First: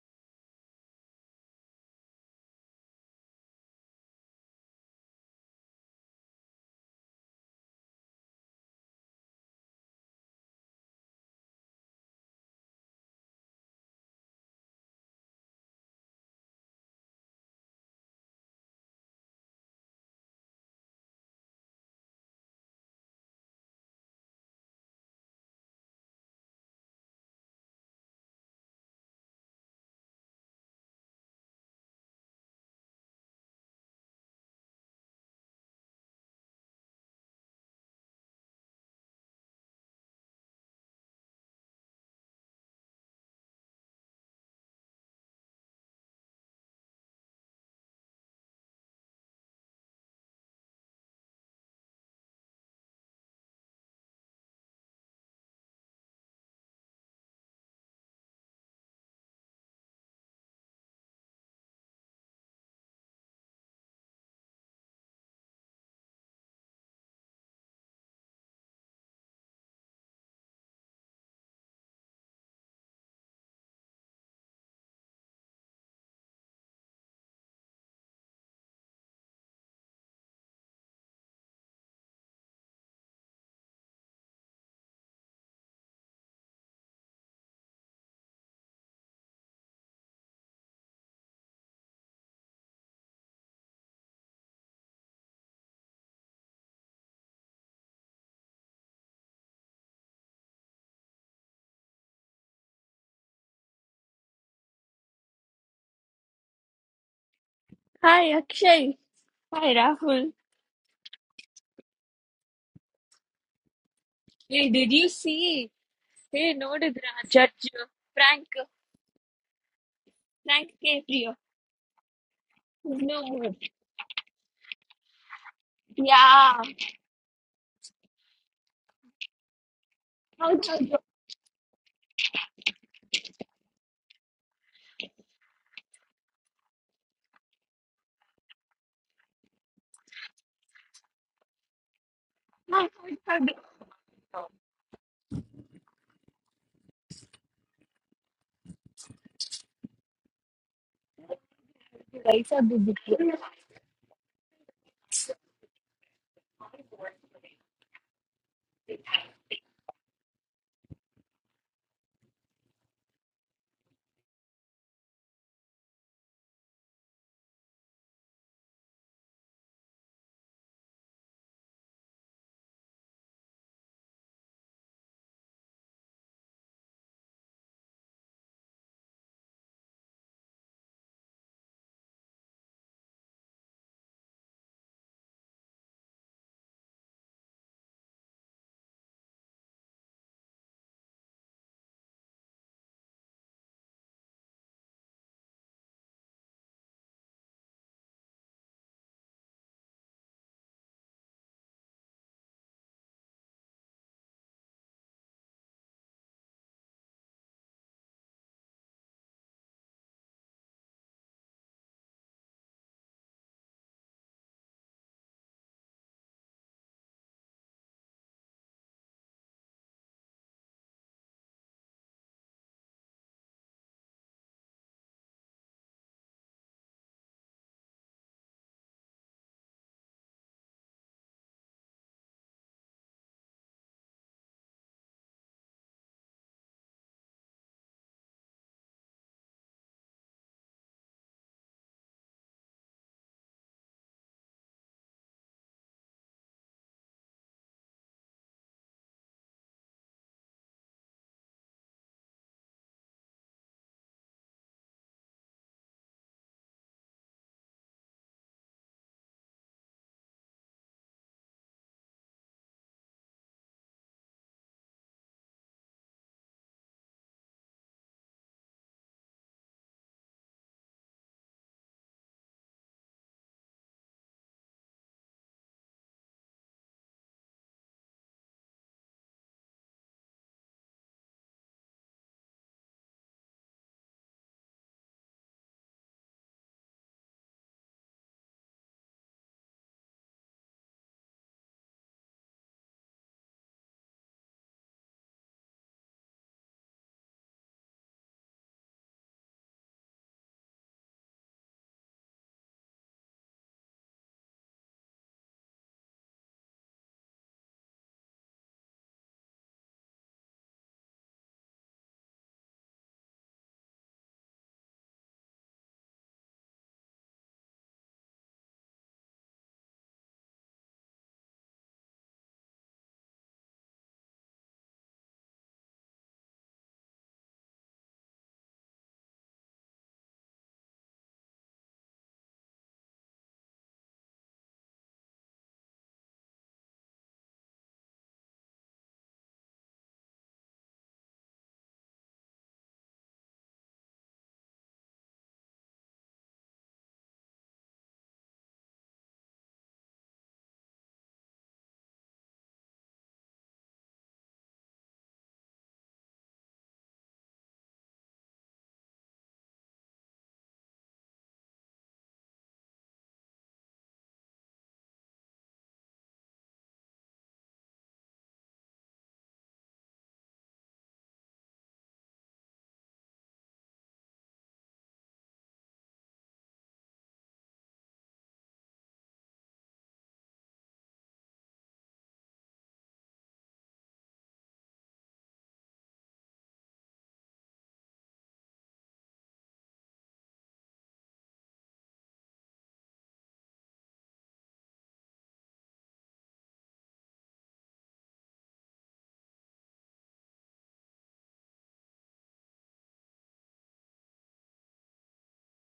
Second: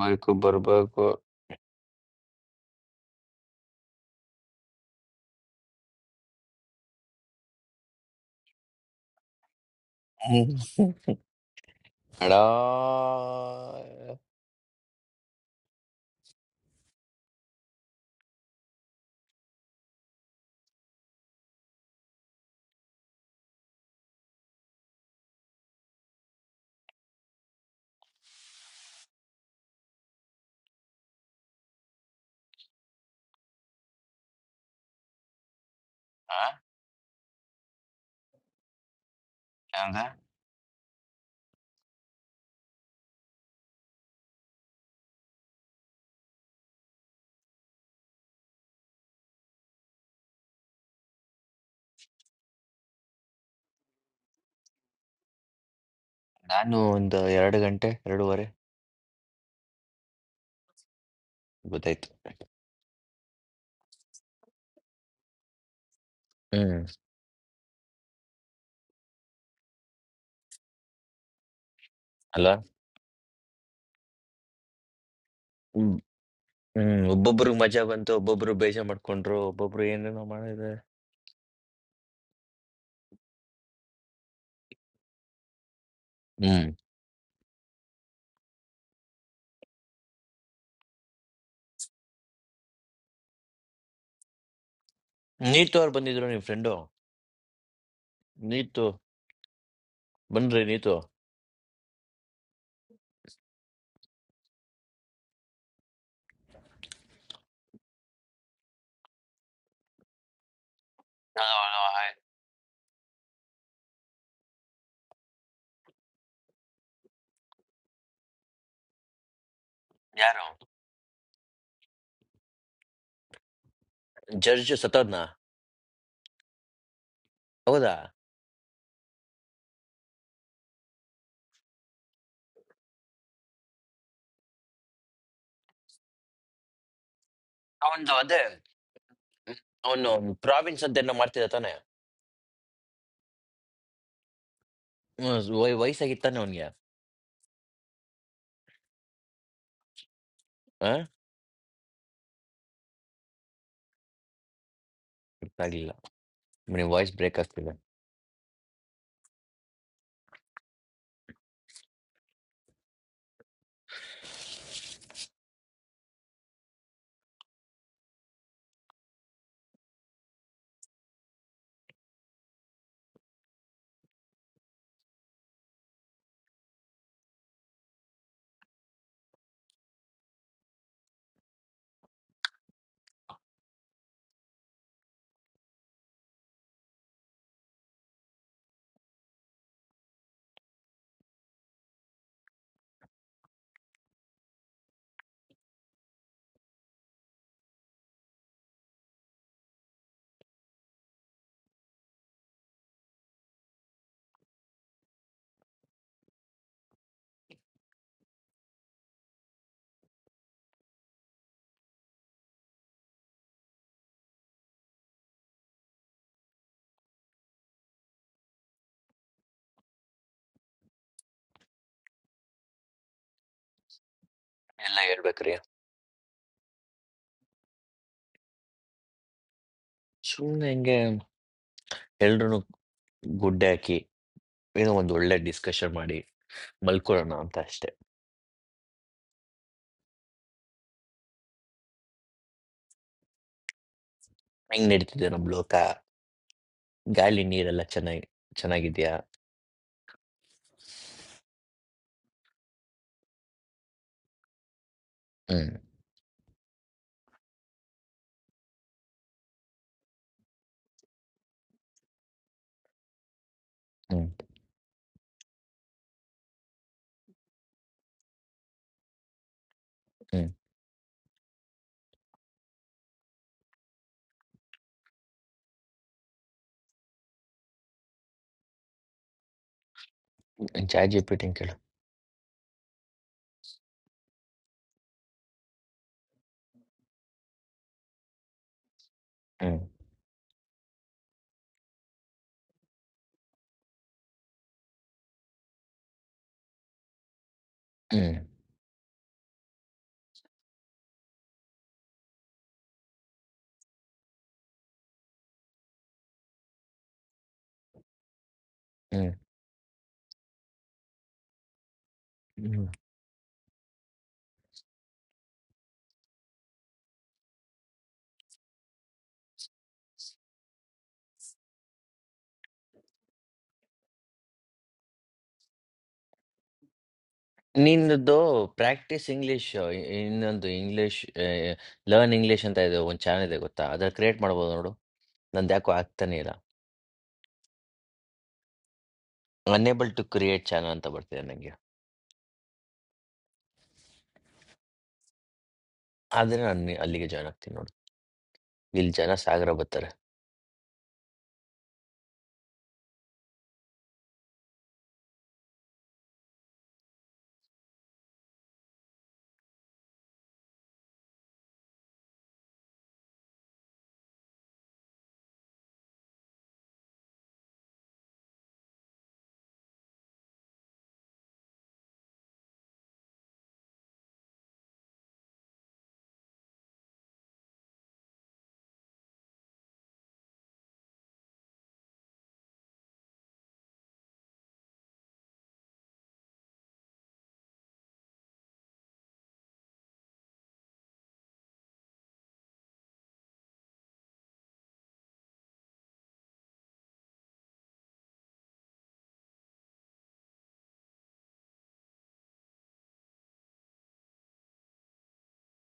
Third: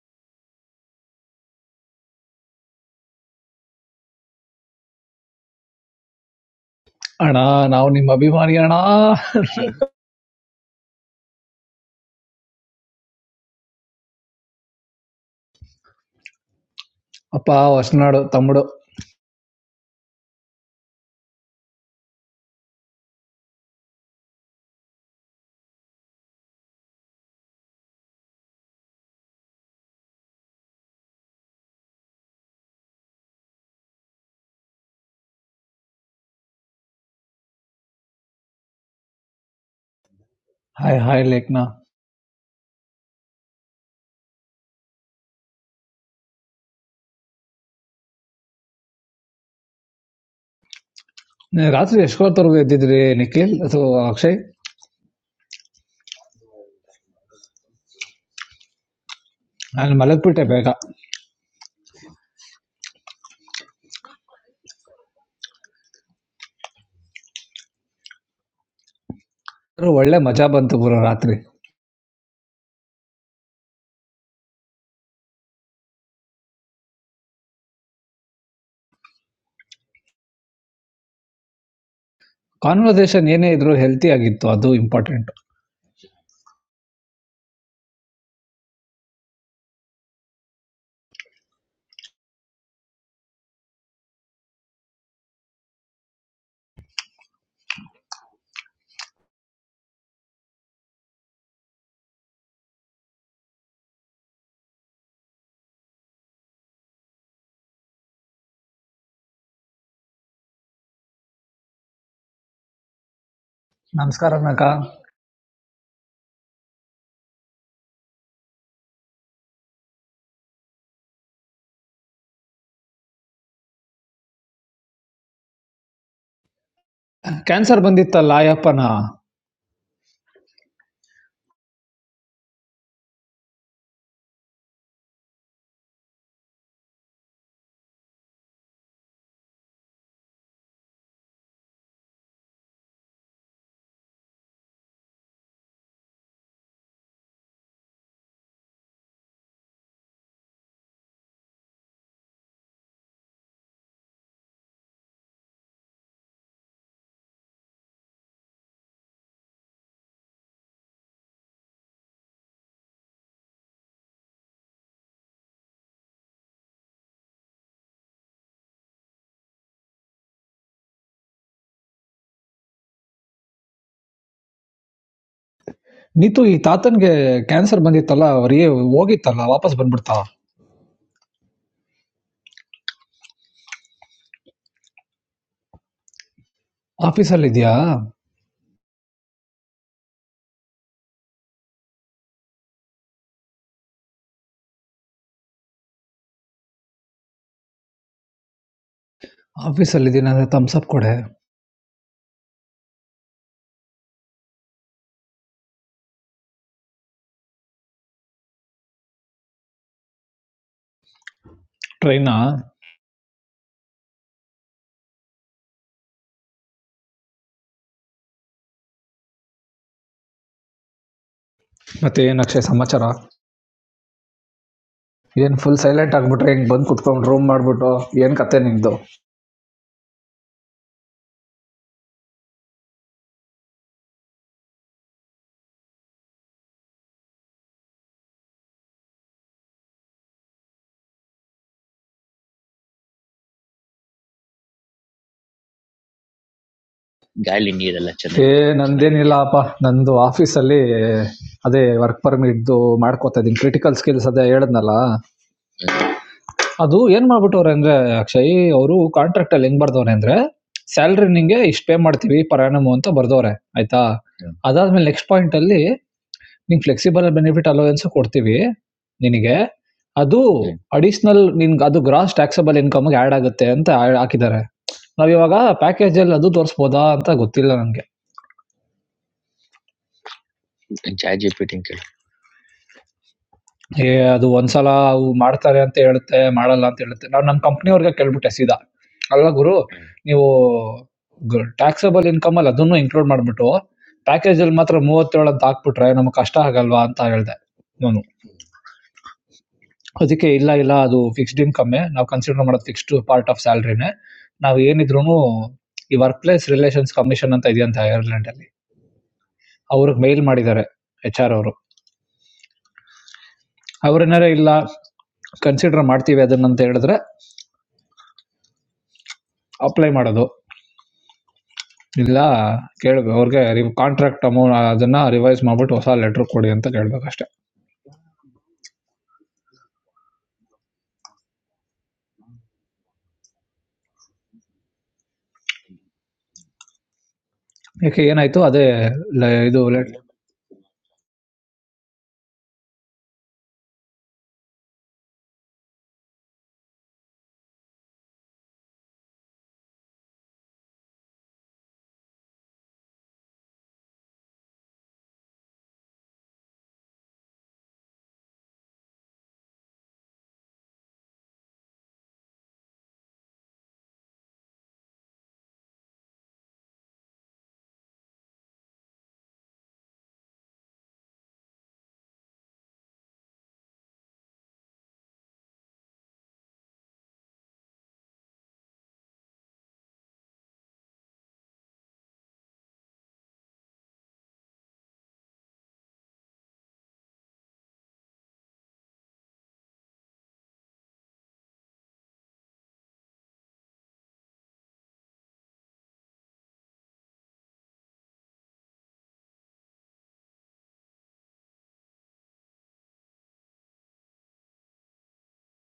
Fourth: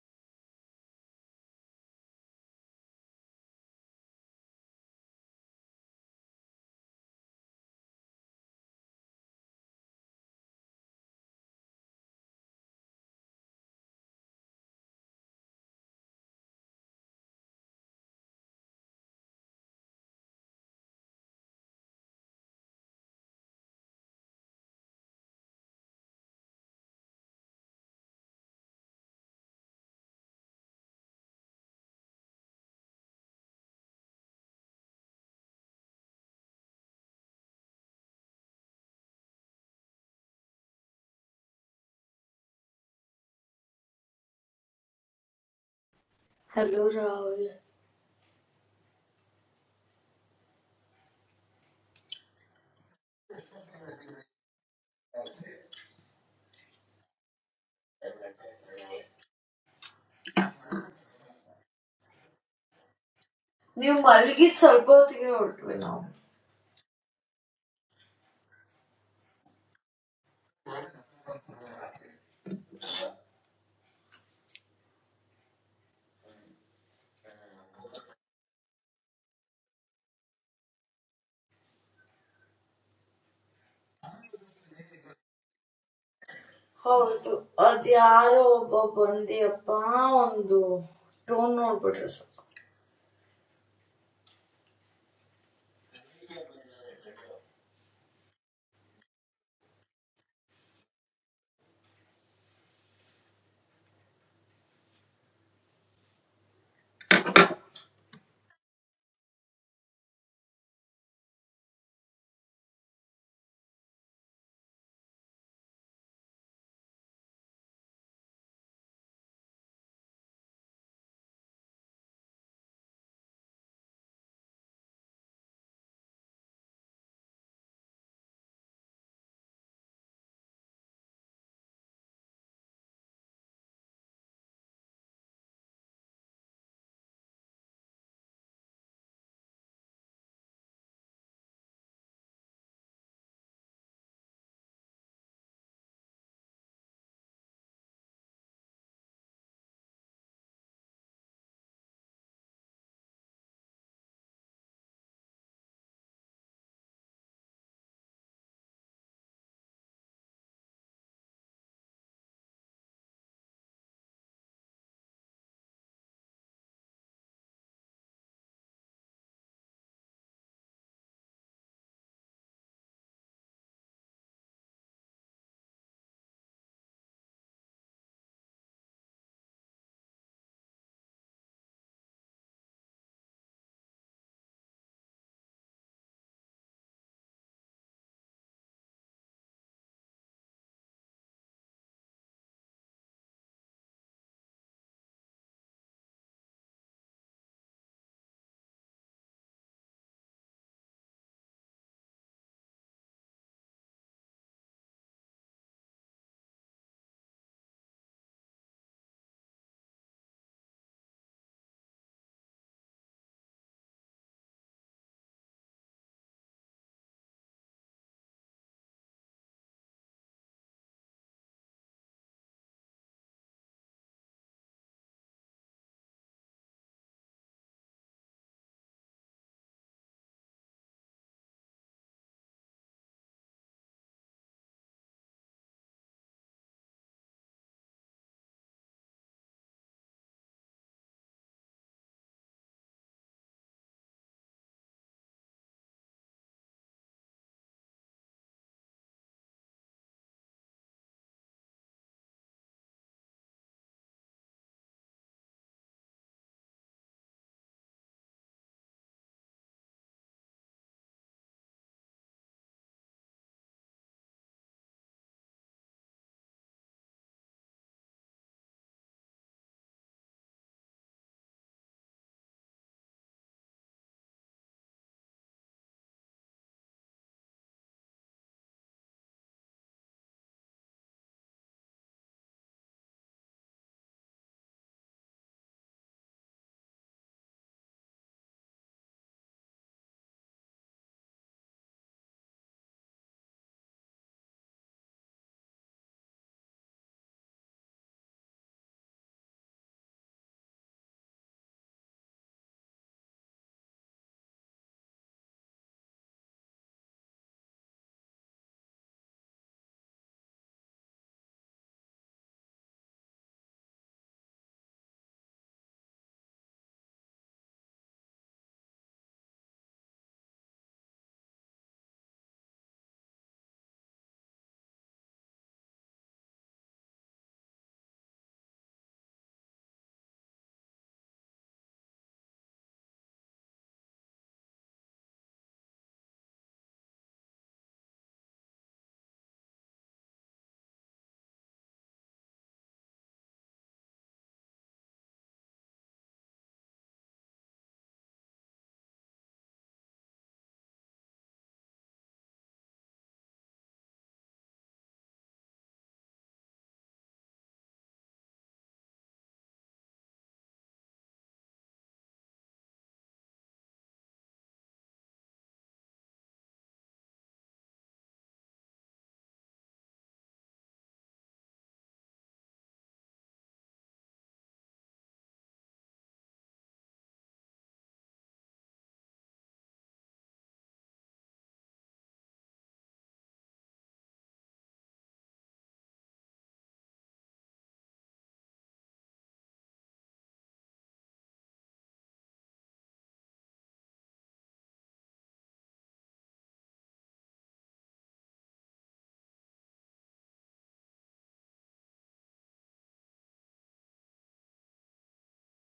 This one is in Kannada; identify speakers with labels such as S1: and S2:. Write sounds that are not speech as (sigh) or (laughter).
S1: ಬರ್ಬೇಕು ಬರ್ಬೇಕು
S2: అన్నా నా నిమ్మ అభిమాని అన్నా
S1: ಹ್ಮ್. ಅಡಾ
S2: ಅಪ್ಪ ಹೊಸನಾಡು ತಮ್ಮಡು
S1: ಆ? ಏನಂದ (laughs)
S2: hi hi Lekhana
S3: Hello, Rahul.
S2: ರಾತ್ರಿ ಎಷ್ಟೊತ್ತವರೆಗೂ ಎದ್ದಿದ್ರಿ ನಿಖಿಲ್ ಅಥವಾ ಅಕ್ಷಯ್
S1: ನಾನು ಒಂದು ಎರಡು ಗಂಟೆ ಎರಡೂವರೆ
S2: ನಾನು ಮಲಗ್ಬಿಟ್ಟೆ ಬೇಗ
S1: ಗೊತ್ತಾಯ್ತು
S3: You are very good at solving problems.
S1: ಹ್ಮ್
S2: ಒಳ್ಳೆ ಮಜಾ ಬಂತು ಗುರು ರಾತ್ರಿ
S1: ಅಲ್ವಾ ಹ್ಮ್ ಹ್ಮ್ ಒಬ್ಬೊಬ್ರು ಮಜಾ ಬಂತು ಒಬ್ಬೊಬ್ರು ಬೇಜಾರ್ ಮಾಡ್ಕೊಂಡ್ರು ಒಬ್ಬೊಬ್ರು ಏನೇನೋ ಮಾಡಿದ್ರೆ
S2: ಕಾನ್ವರ್ಸೇಷನ್ ಏನೇ ಇದ್ರು ಹೆಲ್ತಿ ಆಗಿತ್ತು ಅದು ಇಂಪಾರ್ಟೆಂಟ್
S1: ಹ್ಮ್
S3: How to Adiaro Babandi upon do I know? Don't know. but
S1: Neetu ಅವ್ರು ಬಂದಿದ್ರು ನಿಮ್ ಫ್ರೆಂಡು ನೀತು ಬಂದ್ರಿ Neetu
S4: Hi Akshay. Hi Rahul.
S1: Hello, hello, hi.
S2: ನಮಸ್ಕಾರ ನಕ
S4: Hey, did you see? Hey, noted Ra- Judge Frank
S1: ಯಾರು
S4: Frank Caprio. is No more.
S1: Judge ಸತ್ತೋದ್ನ
S4: Yeah.
S2: ಕ್ಯಾನ್ಸರ್
S1: ಹೌದಾ
S2: ಬಂದಿತ್ತಲ್ಲ ಅಯ್ಯಪ್ಪನ
S4: How's about you?
S1: ಅವನ್ದು ಅದೇ ಅವನು ಪ್ರಾವಿನ್ಸ್ ಅಂತ ಏನೋ ಮಾಡ್ತಿದ್ದ ತಾನೆ ಹ್ಮ್, ವಯ್- ವಯಸ್ಸಾಗಿತ್ತು ತಾನೆ ಅವನ್ಗೆ ಆಗ್ಲಿಲ್ಲ ನಿಮ್ ವಾಯ್ಸ್ ಬ್ರೇಕ್ ಆಗ್ತಿದೆ
S2: ನೀತು ಈ ತಾತನ್ಗೆ ಕ್ಯಾನ್ಸರ್ ಬಂದಿತ್ತಲ್ಲ ಅವರಿಗೆ ಹೋಗಿತ್ತಲ್ಲ ವಾಪಸ್ ಬಂದ್ಬಿಡ್ತಾ ಆಫೀಸಲ್ಲಿ ಇದೆಯಾ ಆಫೀಸಲ್ಲಿ ಇದೀನಿ ಅಂದ್ರೆ ತಮ್ಸಪ್ ಕೊಡೆ ಟ್ರೈನಾ ಮತ್ತೆ ಏನು ಅಕ್ಷಯ್ ಸಮಾಚಾರ
S1: ಎಲ್ಲ
S2: ಏನ್
S1: ಹೇಳ್ಬೇಕ್ರಿ
S2: ಫುಲ್ ಸೈಲೆಂಟ್ ಆಗ್ಬಿಟ್ರೆ ಹಿಂಗ್ ಬಂದ್ ಕುತ್ಕೊಂಡ್ ರೂಮ್ ಮಾಡ್ಬಿಟ್ಟು ಏನ್ ಕತೆ ನಿಮ್ದು
S1: ಸುಮ್ಮನೆ ಹಿಂಗೆ ಎಲ್ರು ಗುಡ್ಡೆ ಹಾಕಿ ಏನೋ ಒಂದು ಒಳ್ಳೆ ಡಿಸ್ಕಷನ್ ಮಾಡಿ ಮಲ್ಕೊಳ್ಳೋಣ ಅಂತ ಅಷ್ಟೇ ಹೆಂಗ್ ನಡೀತಿದೆ ನಮ್ ಲೋಕ ಗಾಳಿ
S2: ಗಾಳಿ
S1: ನೀರೆಲ್ಲ
S2: ನೀರೆಲ್ಲ
S1: ಚೆನ್ನಾಗಿ
S2: ಚೆನ್ನಾಗಿ ಏ
S1: ಚೆನ್ನಾಗಿದ್ಯಾ
S2: ನಂದೇನಿಲ್ಲಪ್ಪ ನಂದು ಆಫೀಸ್ ಅಲ್ಲಿ ಅದೇ ವರ್ಕ್ ಪರ್ಮಿಟ್ ಇದ್ದು ಮಾಡ್ಕೋತಾ ಇದೀನಿ ಕ್ರಿಟಿಕಲ್ ಸ್ಕಿಲ್ಸ್ ಅದೇ ಹೇಳದ್ನಲ್ಲ
S1: ಹ್ಮ್
S2: ಅದು ಏನ್ ಮಾಡ್ಬಿಟ್ಟವ್ರೆ ಅಂದ್ರೆ ಅಕ್ಷಯ್ ಅವರು ಕಾಂಟ್ರಾಕ್ಟ್ ಅಲ್ಲಿ ಹೆಂಗ್ ಬರ್ದವ್ರೆ ಅಂದ್ರೆ ಸ್ಯಾಲ್ರಿ ನಿಂಗೆ ಇಷ್ಟು ಪೇ ಮಾಡ್ತೀವಿ ಪರ್ ಅಂತ ಬರ್ದವ್ರೆ ಆಯ್ತಾ
S1: ಹ್ಮ್
S2: ಅದಾದ್ಮೇಲೆ ನೆಕ್ಸ್ಟ್ ಪಾಯಿಂಟ್ ಅಲ್ಲಿ ನಿಂಗೆ ಫ್ಲೆಕ್ಸಿಬಲ್ ಬೆನಿಫಿಟ್ ಅಲೋವೆನ್ಸ್ ಕೊಡ್ತೀವಿ ನಿನಗೆ ಅದು
S1: ಹ್ಮ್
S2: ಅಡಿಷನಲ್ ನಿನ್ಗೆ ಅದು ಗ್ರಾಸ್ ಟ್ಯಾಕ್ಸಬಲ್ ಇನ್ಕಮ್ಗೆ ಆ್ಯಡ್ ಆಗುತ್ತೆ ಅಂತ ಹಾಕಿದ್ದಾರೆ ನಾವಿವಾಗ ಪ್ಯಾಕೇಜಲ್ಲಿ ಅದು ತೋರಿಸ್ಬೋದಾ ಅಂತ ಗೊತ್ತಿಲ್ಲ ನಂಗೆ.
S1: ಚಾಟ್ ಜಿ ಪಿ
S2: ಚಾಟ್
S1: ಟಿಂಗ್ ಕೇಳು
S2: ಜಿಪಿಟಿ ಕೇಳು ಏ ಅದು ಒಂದ್ಸಲ ಅವು ಮಾಡ್ತಾರೆ ಅಂತ ಹೇಳುತ್ತೆ ಮಾಡಲ್ಲ ಅಂತ ಹೇಳುತ್ತೆ. ನಾನ್ ನಮ್ ಕಂಪ್ನಿಯವ್ರಿಗೆ ಕೇಳ್ಬಿಟ್ಟೆ ಸೀದಾ. ಅಲ್ಲ ಗುರು
S1: ಹ್ಮ್
S2: ನೀವು ಟ್ಯಾಕ್ಸೇಬಲ್ ಇನ್ಕಮ್ ಅಲ್ಲಿ ಅದನ್ನು ಇನ್ಕ್ಲೂಡ್ ಮಾಡ್ಬಿಟ್ಟು ಪ್ಯಾಕೇಜ್ ಅಲ್ಲಿ ಮಾತ್ರ ಮೂವತ್ತೇಳು ಅಂತ ಹಾಕ್ಬಿಟ್ರೆ ನಮ್ಗೆ ಕಷ್ಟ ಆಗಲ್ವಾ ಅಂತ ಹೇಳ್ದೆ ನಾನು
S1: ಹ್ಮ್
S2: ಅದಕ್ಕೆ ಇಲ್ಲ ಇಲ್ಲ ಅದು ಫಿಕ್ಸ್ಡ್ ಇನ್ಕಮ್ಮೆ ನಾವು ಕನ್ಸಿಡರ್ ಮಾಡೋದು ಫಿಕ್ಸ್ಡ್ ಪಾರ್ಟ್ ಆಫ್ ಸ್ಯಾಲ್ರಿನೇ ನಾವು ಏನಿದ್ರು ಈ ವರ್ಕ್ ಪ್ಲೇಸ್ ರಿಲೇಷನ್ಸ್ ಕಮಿಷನ್ ಅಂತ ಇದೆಯಂತ ಐರ್ಲೆಂಡ್ ಅಲ್ಲಿ
S1: ಹ್ಮ್
S2: ಅವ್ರಿಗೆ ಮೇಲ್ ಮಾಡಿದ್ದಾರೆ ಎಚ್ ಆರ್ ಅವರು
S1: ಹ್ಮ್
S2: ಅವ್ರೇನಾರ ಇಲ್ಲ ಕನ್ಸಿಡರ್ ಮಾಡ್ತೀವಿ ಅದನ್ನ ಅಂತ ಹೇಳಿದ್ರೆ ಅಪ್ಲೈ ಮಾಡೋದು ಇಲ್ಲ ಕೇಳಬೇಕು ಅವ್ರಿಗೆ ಕಾಂಟ್ರಾಕ್ಟ್ ಅಮೌಂಟ್ ಅದನ್ನು ರಿವೈಸ್ ಮಾಡಿಬಿಟ್ಟು ಹೊಸ ಲೆಟ್ರ್ ಕೊಡಿ ಅಂತ ಕೇಳಬೇಕಷ್ಟೆ
S1: ನಿಂದು ಪ್ರಾಕ್ಟೀಸ್ ಇಂಗ್ಲಿಷ್ ಇನ್ನೊಂದು ಇಂಗ್ಲಿಷ್ ಲರ್ನ್ ಇಂಗ್ಲಿಷ್ ಅಂತ ಇದೆ ಒಂದು ಚಾನಲ್ ಇದೆ ಗೊತ್ತಾ ಅದ್ರ ಕ್ರಿಯೇಟ್ ಮಾಡ್ಬೋದು ನೋಡು ನಂದು ಯಾಕೋ ಆಗ್ತಾನೆ ಇಲ್ಲ
S2: ಯಾಕೆ ಏನಾಯಿತು ಅದೇ ಇದು
S1: ಅನ್ಏಬಲ್ ಟು ಕ್ರಿಯೇಟ್ ಚಾನಲ್ ಅಂತ ಬರ್ತಿದೆ ನಂಗೆ ಆದ್ರೆ ನಾನು ಅಲ್ಲಿಗೆ ಜಾಯ್ನ್ ಆಗ್ತೀನಿ ನೋಡು. ಇಲ್ಲಿ ಜನ ಸಾಗರ ಬರ್ತಾರೆ.